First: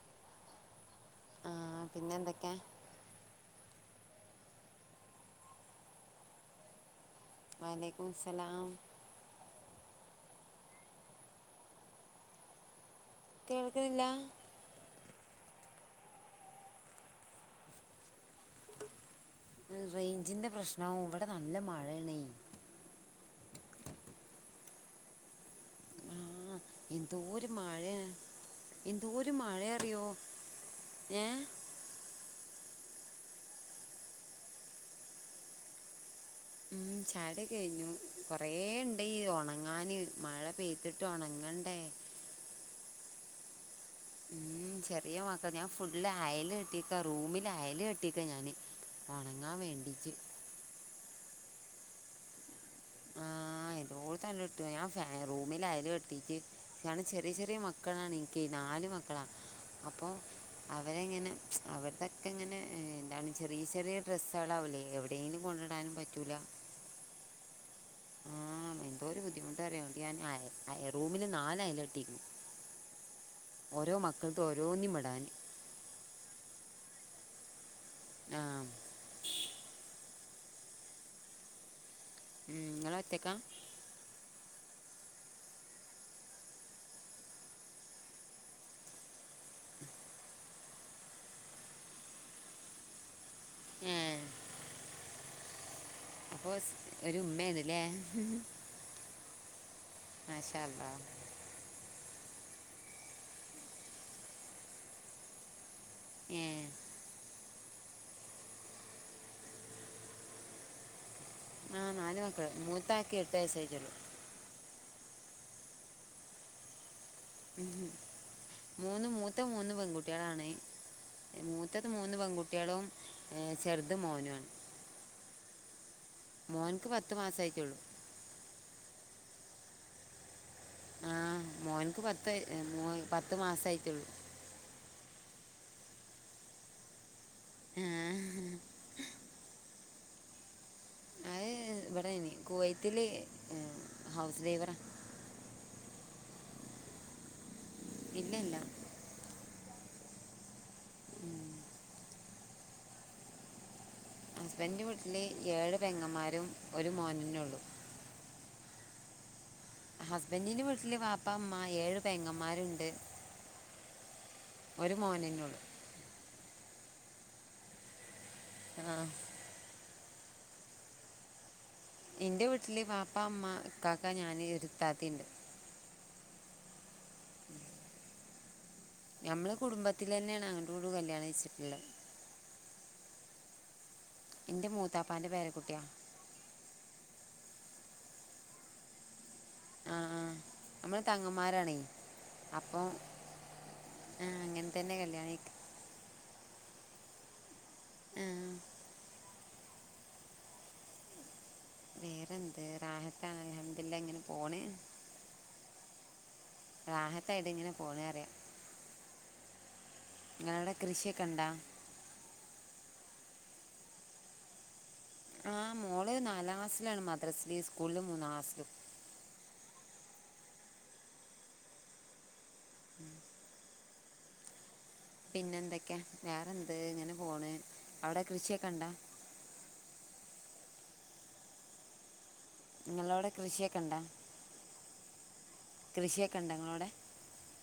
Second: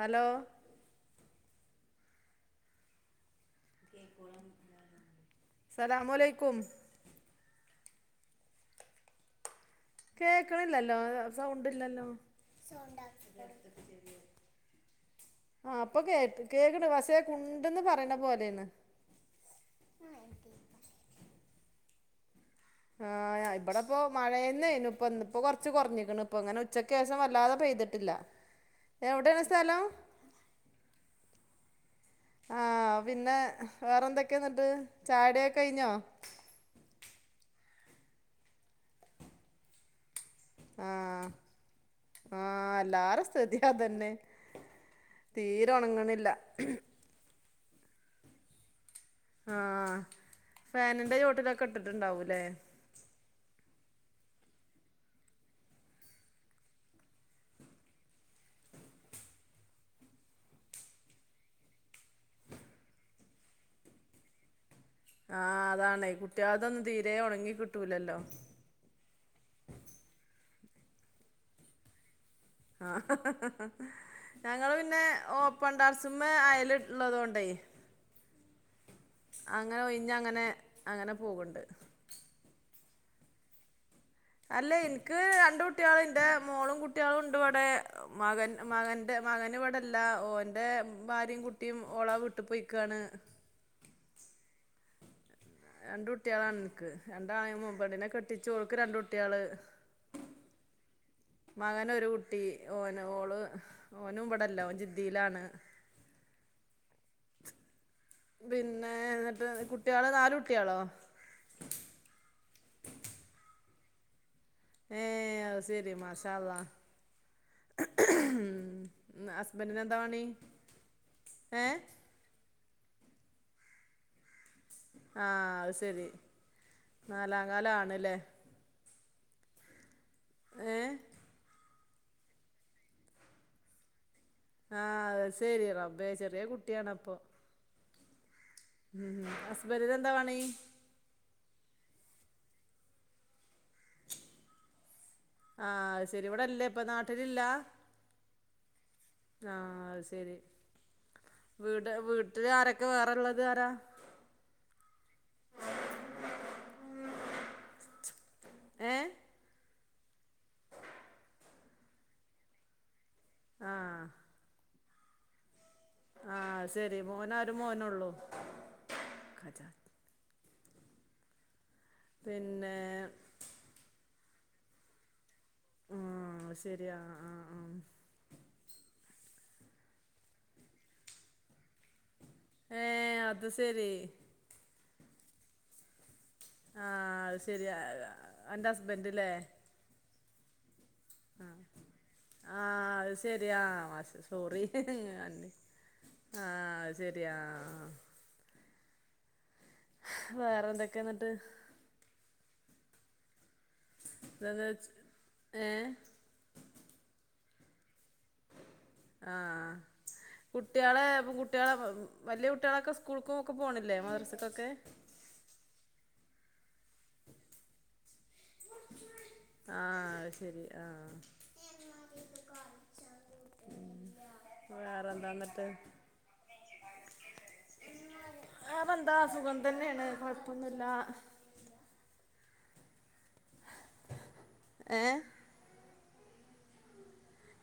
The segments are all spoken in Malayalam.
ഹലോ ആ പിന്നെ എന്തൊക്കെയ സ്ലാലാമലൈക്കും. വലൈക്കുംസ്സാലാം കേൾക്കണില്ലല്ലോ സൗണ്ട് ഇല്ലല്ലോ കേൾക്ണില്ല. ആ അപ്പൊ കേ കേക്കണ് ണ്ട് പശേകുണ്ട്ന്ന് പറയണ പോലെയാണ്. ഉം റേഞ്ചിന്റെ പ്രശ്നവും ഇവിടെ നല്ല മഴയണേ ആ ഇവിടെപ്പോ മഴന്നെണു ഇപ്പൊ ഇപ്പൊ കൊറ കുറച്ച് കുറഞ്ഞിക്കുണുപ്പൊ ആഹ് അങ്ങനെ ഉച്ചക്കേഷം എന്തോരു വല്ലാതെ മഴയാ പെയ്തിട്ടില്ല. എന്തോരു എവിടെയാണ് മഴ സ്ഥലം അറിയോ ഏ ആഹ് പിന്നെ വേറെ എന്തൊക്കെയ ന്നിട്ട് ചായടിയൊക്കെ കഴിഞ്ഞോ ഉം ചായടികഴിഞ്ഞു കുറേ ഉണ്ട് ഈ ഉണങ്ങാന് മഴ പെയ്ത്തിട്ട് ഉണങ്ങണ്ടേ ആഹ് എല്ലാരെ സ്ഥിതിയതന്നെ ഉം ചെറിയ മക്കക്ക് ഞാൻ ഫുള്ള് അയല് കെട്ടീക്കാ റൂമിൽ അയല് കെട്ടീക്ക ഞാന് ഉണങ്ങാൻ ആ വേണ്ടിട്ട് ഫാനിന്റെ ചുവട്ടിലൊക്കെ ഇട്ടിട്ടുണ്ടാവൂല്ലേ ആഹ് ഇതുപോലെ തന്നെ ഇട്ടുക്ക്ണ് ഞാൻ റൂമില് അയല് കെട്ടിട്ട് നിക്കാണങ്കി ചെറിയ ചെറിയ മക്കളാണ് എനിക്ക് നാല് മക്കളാ അപ്പൊ അവരെങ്ങനെ അവരുടെക്കെങ്ങനെ എന്താണ് ചെറിയ ചെറിയ ഡ്രസ്സാ ളാവില്ലെ അവിടെ ആഹ് അതാണ്ഈ കുട്ടിയാൾ തൊന്നും തീരെ ഉണങ്ങി കിട്ടൂലല്ലോ. ആഹ് എന്തൊരു ബുദ്ധിമുട്ടറിയോ ന്നിട്ട് ഞാൻ അയറൂമില് നാല് അയലട്ടിരിക്കുന്നു. ആഹ് ഞങ്ങള് ഓരോന്നും പിന്നെ ഇടാൻ ഓ പ്പൺ ടെറസ്മ്മേ അയല് കെട്ടീട്ടുള്ളതോണ്ടേ ആഹ് അങ്ങനെ ഒയിഞ്ഞ അങ്ങനെ അങ്ങനെ പോവ്ണ്ട്. ഉം നിങ്ങളൊറ്റക്കാ അല്ലേ എനിക്ക് രണ്ട്കുട്ടികൾണ്ട് മോളും കുട്ടികളും ഉണ്ട് ഇവിടെ മകൻ മകൻ എന്റെ മകന് വിടില്ല ഓന്റെ ഭാര്യയും കുട്ടിയും ഓളെവീട്ടു പോയിക്കാണ്. ഏഹ് രണ്ട് കുട്ടികളാ അപ്പോൾ എനിക്ക് ഒരു രണ്ടാളെയും ഉമ്മയുണ്ടല്ലേ കെട്ടിച്ചു ഓക്ക് രണ്ട് കുട്ടികള് മാഷാ അല്ലാഹ് മകന് ഒരു കുട്ടി ഓന് ഓള് ഓനും ഇവിടല്ല ഓൻ ജിദ്ദയിലാണ് ഏഹ് പിന്നെ എന്നിട്ട് കുട്ടികള് നാല് കുട്ടികളോ ആഹ് നാല് മക്കള് മൂത്താക്ക് എട്ടുവയസ്സ് ആയിട്ടുള്ളു ഏഹ് ശരി മാഷാ അല്ലാഹ് ഉം മൂന്ന് മൂത്ത മൂന്ന് ഹസ്ബൻഡിന് എന്താ പണി പെൺകുട്ടികളാണ് ഏഹ് മൂത്തത് മൂന്ന് മൂന്ന് പെൺകുട്ടികളും ചെറുത് മോനുമാണ് ആഹ് അത് ശരി മോൻക്ക് പത്ത് നാലാംകാല മാസമായിട്ടുള്ളൂ ആണല്ലേ ഏഹ് ആഹ് മോഹൻക്ക് പത് പത്ത് പത്ത് മാസമായിട്ടുള്ളൂ ആഹ് ശെരി റബ്ബേ ചെറിയകുട്ടിയാണപ്പോ ആഹ് ഉം ഹസ് ബെന്റി നെന്താ പണി അത് ഇവിടെയിന് കുവൈത്തില് ഹൗസ് ഡ്രൈവറാ ആഹ് അത് ശരി ഇവിടെല്ലേ ഇപ്പ നാട്ടിലില്ല ഇല്ലല്ല ആഹ് അത് ശെരി വീട് വീട്ടില് ആരൊക്കെ വേറെള്ളത് ആരാ ഹസ്ബന്റിന്റെ വീട്ടില് ഏഴ് പെങ്ങമാരും ഒരു മോന് നും ഉള്ളു ഏഹ് ഹസ്ബന്റിന്റെ വീട്ടില് വാപ്പ ഉമ്മ ഏഴു പെങ്ങന്മാരുണ്ട് ആഹ് ഒരു മോനെന്നേ ഉള്ളു ആഹ് അത് ശെരി മോനാരും മോനെ ഉള്ളു ആഹ് [inaudible] എന്റെ പിന്നെ വീട്ടില് വാപ്പാ ഉമ്മ ഇകാക്ക ഞാൻ ഒരു ഇത്താത്തിയുണ്ട് ആഹ് ശരിയാ ആഹ് നമ്മള് കുടുംബത്തിൽ തന്നെയാണ് അങ്ങോട്ടും ഇങ്ങോട്ടും കല്യാണം കഴച്ചിട്ടുള്ളത് ഏഹ് അത് ശരി എന്റെ മൂത്താപ്പാന്റെ പേരക്കുട്ടിയാ ആഹ് അത് ശെരി അന്റെ ഹസ്ബൻഡല്ലേ ആഹ് ആഹ് നമ്മള് തങ്ങന്മാരാണേ അപ്പോൾ ആഹ് അത് ശരിയാ സോറി അങ്ങനെ തന്നെ കല്യാണം കഴിക്ക ആഹ് ശരിയാ ആഹ് വേറെ എന്തൊക്കെയ എന്നിട്ട് വേറെന്ത് റാഹത്താ അൽഹംദുലില്ലാ ഇങ്ങനെ പോണ് ഏഹ് റാഹത്തായിട്ട് ഇങ്ങനെ പോണേ അറിയാം ആഹ് നിങ്ങളവിടെ കൃഷിയൊക്കെ കുട്ടികളെപ്പം ഉണ്ടാ കുട്ടികളെ വലിയ കുട്ടികളൊക്കെ സ്കൂൾക്കും ഒക്കെ പോണില്ലേ മദർസക്കൊക്കെ ആഹ് മോള് നാലാം ക്ലാസ്സിലാണ് മദ്രസില സ്കൂളിൽ മൂന്നാം ക്ലസ്സിലും ആഹ് ശരി ആഹ് ഉം വേറെ ന്താ പിന്നെ എന്തൊക്കാ വേറെന്ത് ഇങ്ങനെ പോണ് അവിടെ കൃഷിയൊക്കെ ഉണ്ടോ ആഹ് സുഖം തന്നെയാണ് കുഴപ്പൊന്നുമില്ല നിങ്ങളോവിടെ കൃഷിയൊക്കെണ്ടാ ഏഹ് കൃഷിയൊക്കെ ഉണ്ടൊ നിങ്ങളോടെ.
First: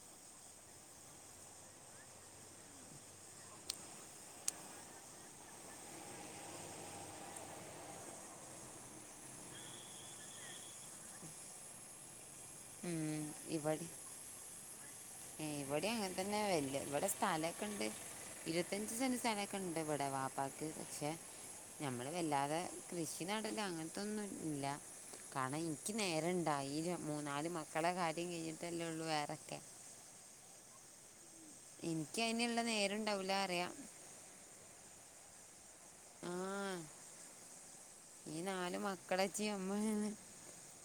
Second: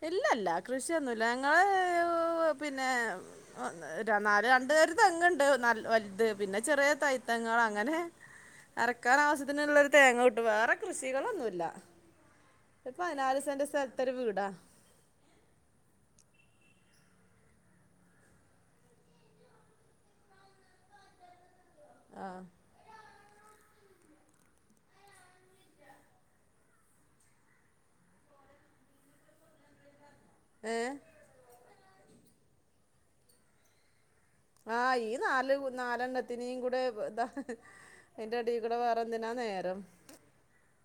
ഇല്ല ഇല്ല കൃഷിയൊന്നുല്ല ഞങ്ങള് പിന്നെ നാല് രണ്ടേരി തെങ്ങുണ്ട് ന വൽത് പിന്നെ ചെറിയ തൈ തെങ്ങള് അങ്ങനെ. അരക്കാനാവശ്യത്തിനുള്ളൊരു തേങ്ങ കിട്ടും വേറെ കൃഷികളൊന്നുല്ല. ത് ഉം, പതിനാല് സെന്റ് സ്ഥലത്തൊരു വീടാ. ഏഹ് ഇവിടെ അങ്ങതന്നെ വരല് വിടെ സ്ഥലൊക്കണ്ട്. ഇരുവത്തഞ്ച് സെന്റ് സ്ഥലൊക്കെണ്ട് ഇവിടെ വാപ്പാക്ക് പക്ഷെ നമ്മള് ആ വല്ലാതെ കൃഷി. കൃഷി നടല് അങ്ങത്തൊന്നുല്ല. കണം ഇൻക്ക് നേരണ്ടാ ഈല മൂന്നാല് മക്കളെ കാര്യം കഴിഞ്ഞിട്ടല്ലേള്ളു വേറെക്കെ. ഏഹ് ഇനിക്ക് അയിനുള്ള നേരണ്ടാവൂല അറിയ. ആഹ് ഇയ് നാല് നാലെണ്ണത്തിനേം ആ കൂടെ എന്താ. ഈ നാല് മക്കളെച്ചീ നമ്മൾ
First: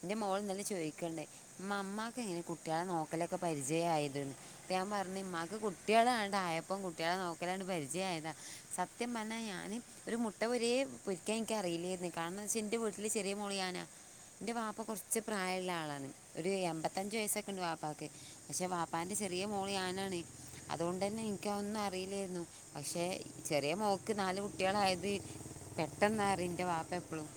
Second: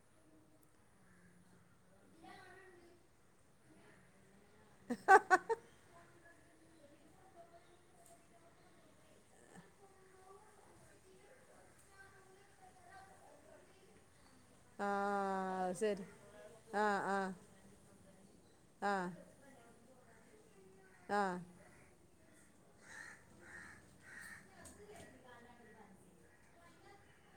ൻ്റെ മോള്ന്നല്ലെ ചോയ്ക്ണ്ട് മ്മാ മ്മാക്കെങ്ങനെ കുട്ട്യേളെ നോക്കലൊക്കെ പരിചയായത് എന്ന് അപ്പ ഞാൻ പറഞ് ഇമ്മക് കുട്ട്യേളണ്ടായ. ഇപ്പം കുട്ട്യേളെ നോക്കലണ്ട് പരിചയായതാ സത്യം പറഞ്ഞാ ഞാന്. ഒരു മുട്ട വരെ പൊരിക്കാ ഇൻക്കറിയില്ലായിരുന്നു കാരണം വെച്ച ഇന്റെ വീട്ടില് ചെറിയ മോള് ഞാനാ. ന്റെ വാപ്പ ആ കൊറച്ച് പ്രായള്ള ശരി ആളാണ് ഒരു ആ എമ്പത്തഞ്ച് ആ വയസ്സൊക്കെണ്ട് വാപ്പക്ക് പക്ഷെ ആ വാപ്പാൻ്റെ ചെ.. റിയ മോള് ഞാനാണെയ് അതുകൊണ്ട് തന്നെ ആ ഇൻക്ക ഒന്നും. അറിയിലാർന്നു പക്ഷെ ചെറിയ മോക്ക് നാല് കുട്ട്യേളായത് പെട്ടെന്നരുന്നു ന്റ വാപ്പ. പ്പളും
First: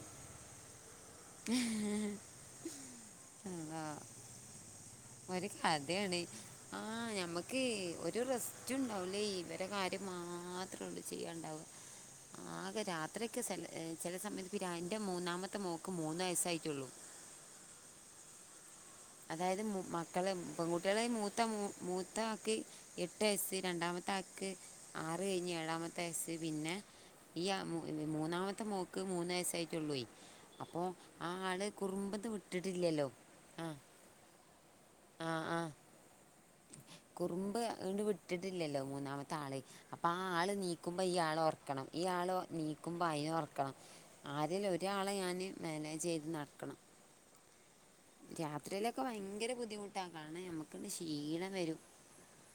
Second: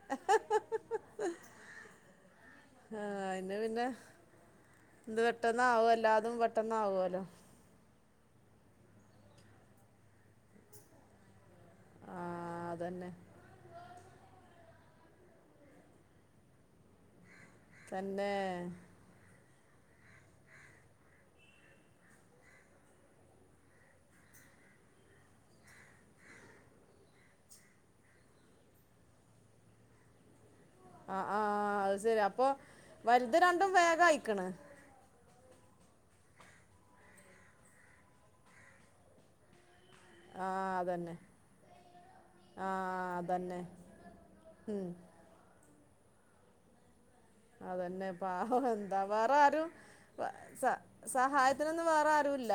ആഹ് അയിന് അള്ളാ. പിന്നെ ഇത് ഒരു പെട്ടെന്നാവും കഥയന്നേ എല്ലാതും ആഹ് പെട്ടെന്നാവുല്ലോ ഞമ്മക്ക്. ക്ക് ഒരു റെസ്റ്റ്ണ്ടാവൂല്ലേ ഇവരെ കാര്യം മാത്രേള്ളൂ ചെയ്യാണ്ടാവ. ആഹ് ആകെ അതന്നെ രാത്രിയൊക്കെ ചെലേ ചെലേ സമയത്ത്. വിരാ ന്റെ മൂന്നാമത്തെ മോക്ക് മൂന്ന് വയസ്സായിട്ടുള്ളൂ. തന്നെ അതായത് മക്കളെ പെൺകുട്ട്യേളെയ മൂത്ത മൂത്താക്ക്. എട്ട് വയസ്സ് രണ്ടാമത്താക്ക് ആറ് കഴിഞ്ഞ് ഏഴാമത്തെ വയസ്സ് പിന്നെ. ഇയ്യ മൂന്നാമത്തെ മോക്ക് മൂന്ന് വയസ്സായിട്ടുള്ളേയി അപ്പോ ആഹ് ആ ആള് ആഹ് കുറുമ്പ്ത് വിട്ടിട്ടില്ലല്ലോ ആ. അതയിക്ണ്. ആഹ് ആഹ്. കുറുമ്പങ്ങട്ട് വിട്ടിട്ടില്ലല്ലോ മൂന്നാമത്താളെ. അപ്പൊ ആ ആള് ആഹ് നീക്കുമ്പോ ഈ അതന്നെ ആളെ ഒറക്കണം ഈ ആള് നീക്കുമ്പോ ആഹ് അയിനെ അതന്നെ ഒർക്കണം. ആരേലും ഉം ഒരാളെ ഞാന് മാനേജ് ചെയ്ത് നടക്കണം. അതന്നെ. പാവം എന്താ രാത്രിയിലൊക്കെ വേറെ ഭയങ്കര ആരും ബുദ്ധിമുട്ടാണ് കാരണം സ നമുക്കുണ്ട് ക്ഷീണം സഹായത്തിനൊന്നും വേറെആരുല്ല.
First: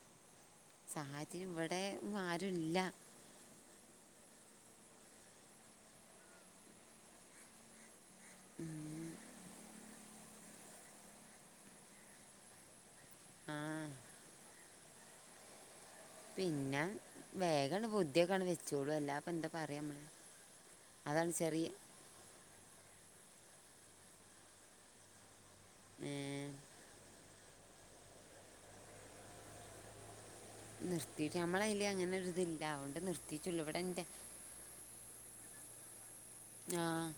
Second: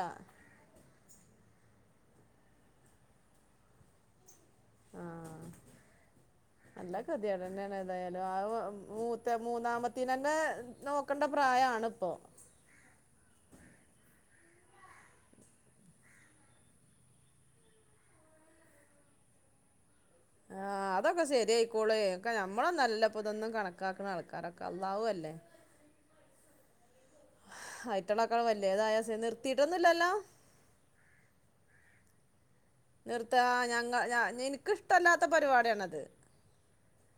സാഹായ്ത്തിന് ഇവിടെ ഒന്നും ആരുല്ല. ആഹ് നല്ല കത്യേടെന്നേണ് എന്തായാലും ആ മൂത്ത മൂന്നാമത്തിനെന്നെ നോക്കണ്ട പ്രായാണ് ഇപ്പൊ. ആഹ് പിന്നെ വേഗണ്ട് ബുദ്ധിയൊക്കണ്ട് വെച്ചോളും അല്ലാപ്പന്താ പറയാ അമ്മള്. ആഹ് അതൊക്കെ ശരിയായിക്കോളേ. നമ്മളൊന്നല്ലപ്പ ഇതൊന്നും കണക്കാക്കുന്ന ആൾക്കാരൊക്കെ അള്ളാഹുവല്ലേ. ഏഹ് ആയിറ്റള്ളക്കണ്ട് വല്ലേതായ സേ നിർത്തിട്ടൊന്നുല്ലല്ലോ. നിർത്തിയിട്ട് നമ്മളയില് അങ്ങനെ ഒരുതില്ലേ. നിർത്ത ഞങ്ങ ഇനിക്കിഷ്ടല്ലാത്ത പരിപാടിയാണത്. ആഹ്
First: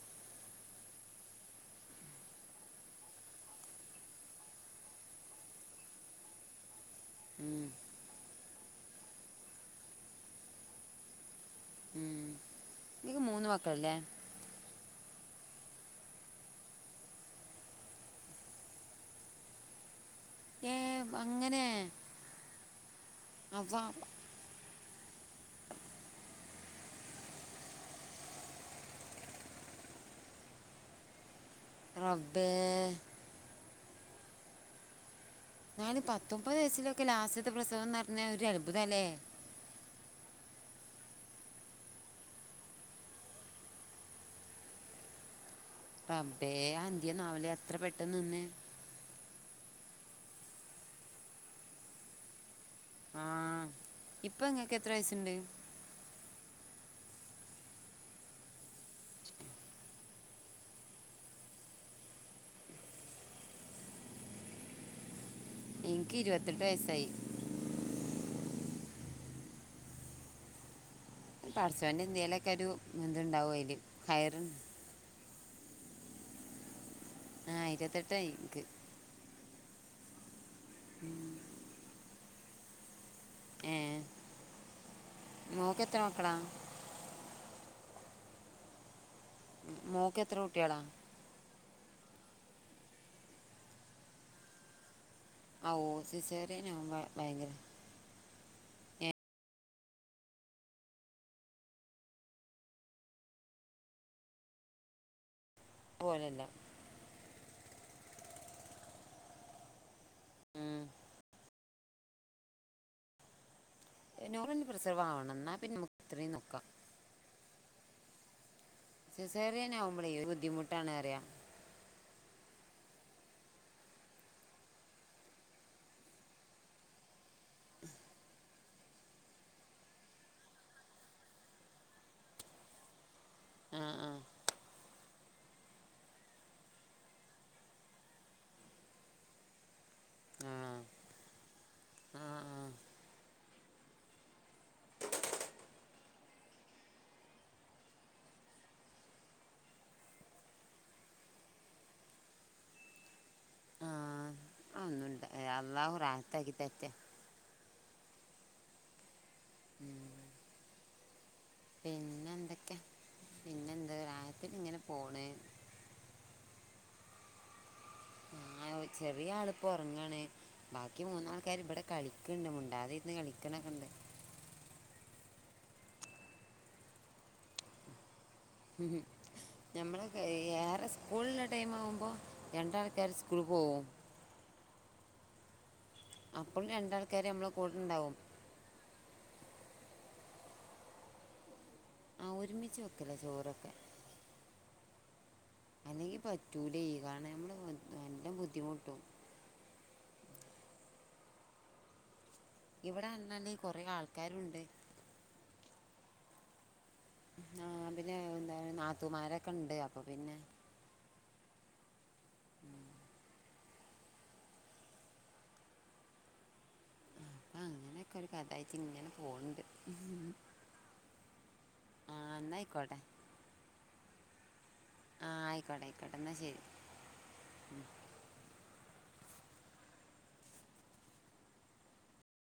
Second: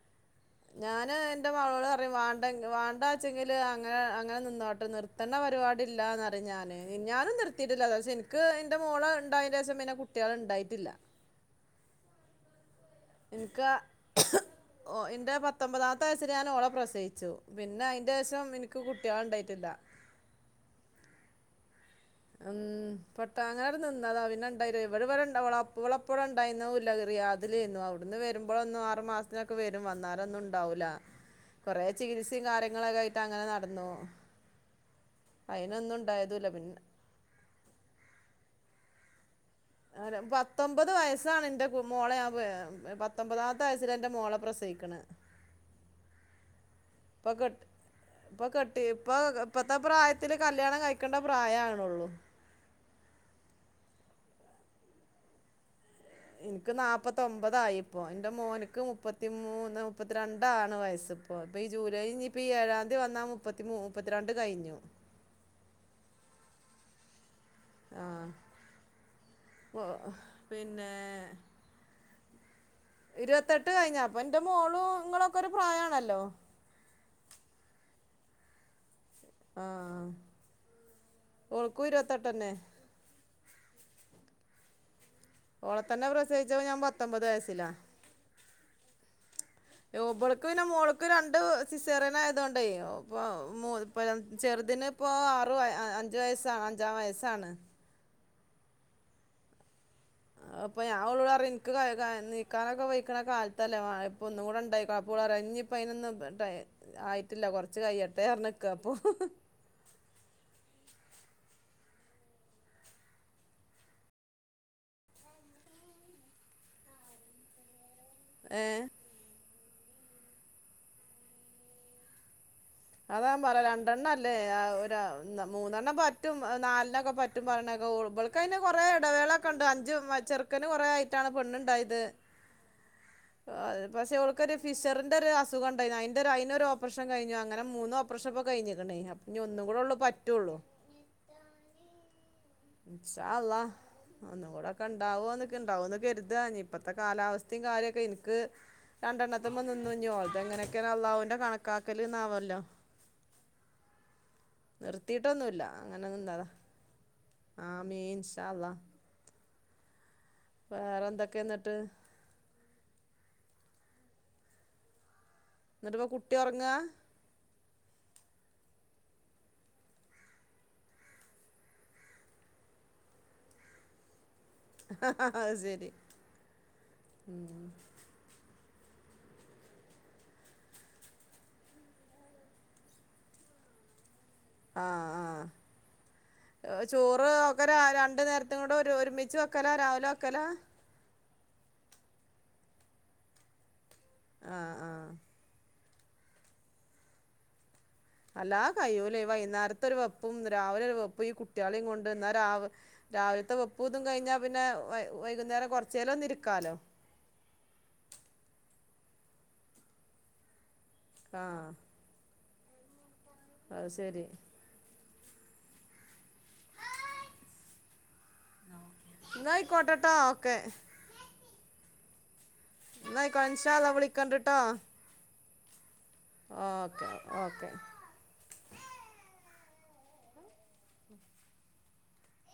ഞാന് എന്റെ മളോള് പറയും വാണ്ട വാണ്ടാച്ചെങ്കില് അങ്ങനെ അങ്ങനെ നിന്നോടട്ടെ നിർ ത്ത്ണ പരുപാടി ഇല്ലന്ന് ഞാന് ഞാനും ഉം, നിർത്തിയിട്ടില്ല അ ഇനിക്ക് ഇന്റെ മോള് ഉണ്ടായന്റെഷം പിന്നെ കുട്ട്യാള് ഇണ്ടായിട്ടില്ല ഉം നിനക്ക് മൂന്ന് ഇനിക്ക് മക്കളല്ലേ ഓ ഇന്റെ പത്തൊമ്പതാമത്തെ വയസ്സിൽ ഞാൻ ഓളെ പ്രസയിച്ചു പിന്നെ അതിന്റെ ശേഷം ഇനിക്ക് കുട്ട്യാള് ഉണ്ടായിട്ടില്ല ഏഹ് അങ്ങനെ ഉം പെട്ട അവ അങ്ങനണ്ട് നിന്നതാ പിന്നെ ഇവിടെ [unintelligible] ഇവളെ ഇപ്പ ഇവിടെ ഉണ്ടായിന്നതുംല്ല റിയാദിൽ ഏന്നു അവിടുന്ന് വരുമ്പോൾ ഒന്നും ആറ് മാസം തിനൊക്കെ വരും വന്നാലൊന്നും ഉണ്ടാവൂല്ല [inaudible] [inaudible] കുറെേ ചികിത്സയും റബ്ബേ കാര്യങ്ങളൊക്കെ ആയിട്ട് അങ്ങനെ നടന്നു അയിനൊന്നും ഉണ്ടായതുംല്ല പിന്നെ ലാസ്റ്റ്ത്തെ പ്രസവംന്ന് പറഞ്ഞാൽ ഒരു അത്ഭുതാല്ലേ പത്തൊമ്പത് വയസ്സാണ് ഇന്റെ മോളെ ഞാൻ പത്തൊമ്പതാമത്തെ വയസ്സിൽ ആണ് ഇന്റെ മോളെ പ്രസവിക്ക്ണ് റബ്ബെ അതെന്ത്യെന്നാവുലെ അത്ര പെട്ടെന്ന് നിന്നേ ഇപ്പ ഇപ്പത്തെ പ്രായത്തില് കല്യാണം കഴിക്കേണ്ട പ്രായവ്ണൊള്ളൂ ആഹ ഇപ്പ ഇങ്ങക്ക് എത്ര വയസ്സുണ്ട് ഇനിക്ക് നാല്പ്പത്തൊമ്പതായി ഇപ്പോ ഇന്റെ മോന്ക്ക് മുപ്പത്തിമൂന്ന് മുപ്പത്തിരണ്ടാണ് വയസ് ഇപ്പൊ ഈ ജൂലൈ ഇപ്പോം ഈ ഏഴാംതി വന്നാ മുപ്പത്തി മുപ്പത്തിരണ്ട് കഴിഞ്ഞു ഇനിക്ക് ഇരുപത്തിട്ട് വയസ്സായി [inaudible] ആഹ് പിന്നെ പടച്ചോന്റെ എന്തെലൊക്കെ ഒരു ഇതുണ്ടാവും ഇരുപത്തെട്ട് അതിൽ കഴിഞ്ഞ അപ്പൊ ഇന്റെ ഹയറുണ്ട് മോളും ഇങ്ങളൊക്കെ ഒരു പ്രായമാണല്ലോ ആഹ് ഇരുപത്തെട്ടായി ഇക്ക് ആ ഓൾക്കും ഇരുപത്തെട്ടെന്നെ ഏഹ് ഓള തന്നെ പ്രസയിച്ച ഞാൻ പത്തൊമ്പത് വയസ്സിലാ മോക്ക് എത്ര ഒബളക്കവിന കുട്ടികളാ മോളക്ക രണ്ട് സിസെറിന ആയത കൊണ്ട് ഇപ്പ ചെറുതിന് ഇപ്പോ ആറ് ആ ഓ അഞ്ചു വയസ്സാണ് സിസേറിയനാവും അഞ്ചാം വയസ്സാണ് ഭയങ്കര അപ്പൾ ഞാൻ വിളാ എനിക്ക് നീക്കാനൊക്കെ വെിക്കണ കാലത്തല്ലേ ഇപ്പൊ ഒന്നും കൂടെ ഉണ്ടായി കുപ്പം വിള്ള അപ്പ പോലല്ല അതിനൊന്നും ആയിട്ടില്ല കുറച്ച് കൈയ എട്ടേ ഇറിഞ്ഞ നിക്കുക അപ്പൊ ഉം നൂറഞ്ച് പ്രസരം ആവണം എന്നാ പിന്നെ നമുക്ക് ഇത്രയും നോക്കാം ഏഹ് സിസേറിയനാവകുമ്പഴേ ഒരു ബുദ്ധിമുട്ടാണ് അറിയാം അതാൻ പറയാ രണ്ടെണ്ണം അല്ലേ മൂന്നെണ്ണം പറ്റും നാലിണ് ഒക്കെ പറ്റും മറ്റും പറഞ്ഞൊക്കെ ഉടുബോൾക്ക് അതിന് കുറെേ ഇടവേള ഒക്കെ ഉണ്ട് അഞ്ച് ചെറുക്കന് കുറെ ആട്ടാണ് പെണ്ണുണ്ടായത് [inaudible] അ ആ പക്ഷെ അവക്കൊരു ഫിഷറിന്റെ ഒരു അസുഖംണ്ടായിരുന്നു അതിന്റെറെ ഒരു അയിന്റെ ഓപ്പറേഷൻ കഴിഞ്ഞു അങ്ങനെ മൂന്ന് ഓപ്രഷൻ ഇപ്പ കഴിഞ്ഞിക്കക്കണേ അ ഇനി ഒന്നും കൂടെള്ള പറ്റുള്ളൂ ആഹ ആഹ ഇൻഷാ അള്ളാ ഒന്നും കൂടെ ഒക്കെ ഇണ്ടാവോ എന്നൊക്കെ ഇണ്ടാവോന്ന് കരുതാ ഇ ഇപ്പഴത്തെ കാലാവസ്ഥയും കാര്യൊക്കെ എനിക്ക് രണ്ടെണ്ണത്തിുമ്പോ നിന്നുഞ്ഞോളത് എങ്ങനെയക്കെയ അള്ളാഹവിന്റെ കണക്കാക്കൽന്നാവല്ലോ ആ ആ ഒന്നുണ്ട് നിർത്തിയിട്ടൊന്നുമല്ല അള്ളാഹു അങ്ങനെന്നന്താതാ റാഹത്താക്കി തെറ്റ ആമേൻ ഇൻഷാ അള്ളാ [inaudible] വേറെ എന്തൊക്കെയിട്ട് പിന്നെ എന്തെക്കെ പിന്നെന്താ റായത്തിലിങ്ങനെ പോണ് എന്നിട്ട്പ്പ കുട്ടി ഉറങ്ങാ ആഹ് ചെറിയാളിപ്പോ ഉറങ്ങാണ് ബാക്കി മൂന്നാൾക്കാരും ഇവിടെ കളിക്കണ്ട് മുണ്ടാതിരുന്ന് കളിക്കണെക്കെയിണ്ട് അഹഹാഹാ അയിസെരി മ് മ്മ്ഹ് ഞമ്മൾ ഏറെ സ്കൂളില്ലേ ടൈംമാകുമ്പോൾ രണ്ടാൾക്കാര് സ്കൂള്ള്പ്പോകും ആഹ് അപ്പോൾ ആ രണ്ടാൾക്കാർ ചോറ് നമ്മളെ കൂടെ ഓക്കെരാ ഉണ്ടാവും രണ്ട് നേര ഇത്തഇങ്ങട്ട് വരൂ ഒരുമിച്ച് വക്കലാ രാവില വക്കലാ ആഹ് ഒരുമിച്ച് വക്കലാ ചോറൊക്കെ ആഹ് ആഹ് അല്ലെങ്കി പറ്റൂല്ലെ കാരണം നമ്മള് അല്ലാ കഴയൂല്ലേ വൈകുന്നേരത്തൊരു വെപ്പും രാവിലൊരു വെപ്പും ഈകുട്ട്യാളെയും കൊണ്ട് എന്നാ രാവ് ഇവിടെ പറഞ്ഞാൽ രാവിലത്തെ കുറേ വെപ്പുതും കഴിഞ്ഞാ ആൾക്കാരുണ്ട് പിന്നെ വൈ വൈകുന്നേരം കൊറച്ചേരോന്ന് ഇരിക്കാലോ ആഹ് പിന്നെ നാത്തുമാരൊക്കെണ്ട് അപ്പൊ പിന്നെ ആഹ് അഹ്സെരി അങ്ങനെക്കൊരുകഥയായിട്ടിങ്ങനെ എങ്ങായ്ക്കോട്ടേട്ടോ ഓക്കെ ആഹ് എന്നായിക്കോട്ടെ എന്നായിക്കോട്ടെ ഇൻഷാഅല്ലാഹ് വിളിക്കണിണ്ടട്ടോ ആഹ് ആയിക്കോട്ടെ ആയിക്കോട്ടെ എന്നാ ശരി ഓക്കെ ഓക്കെ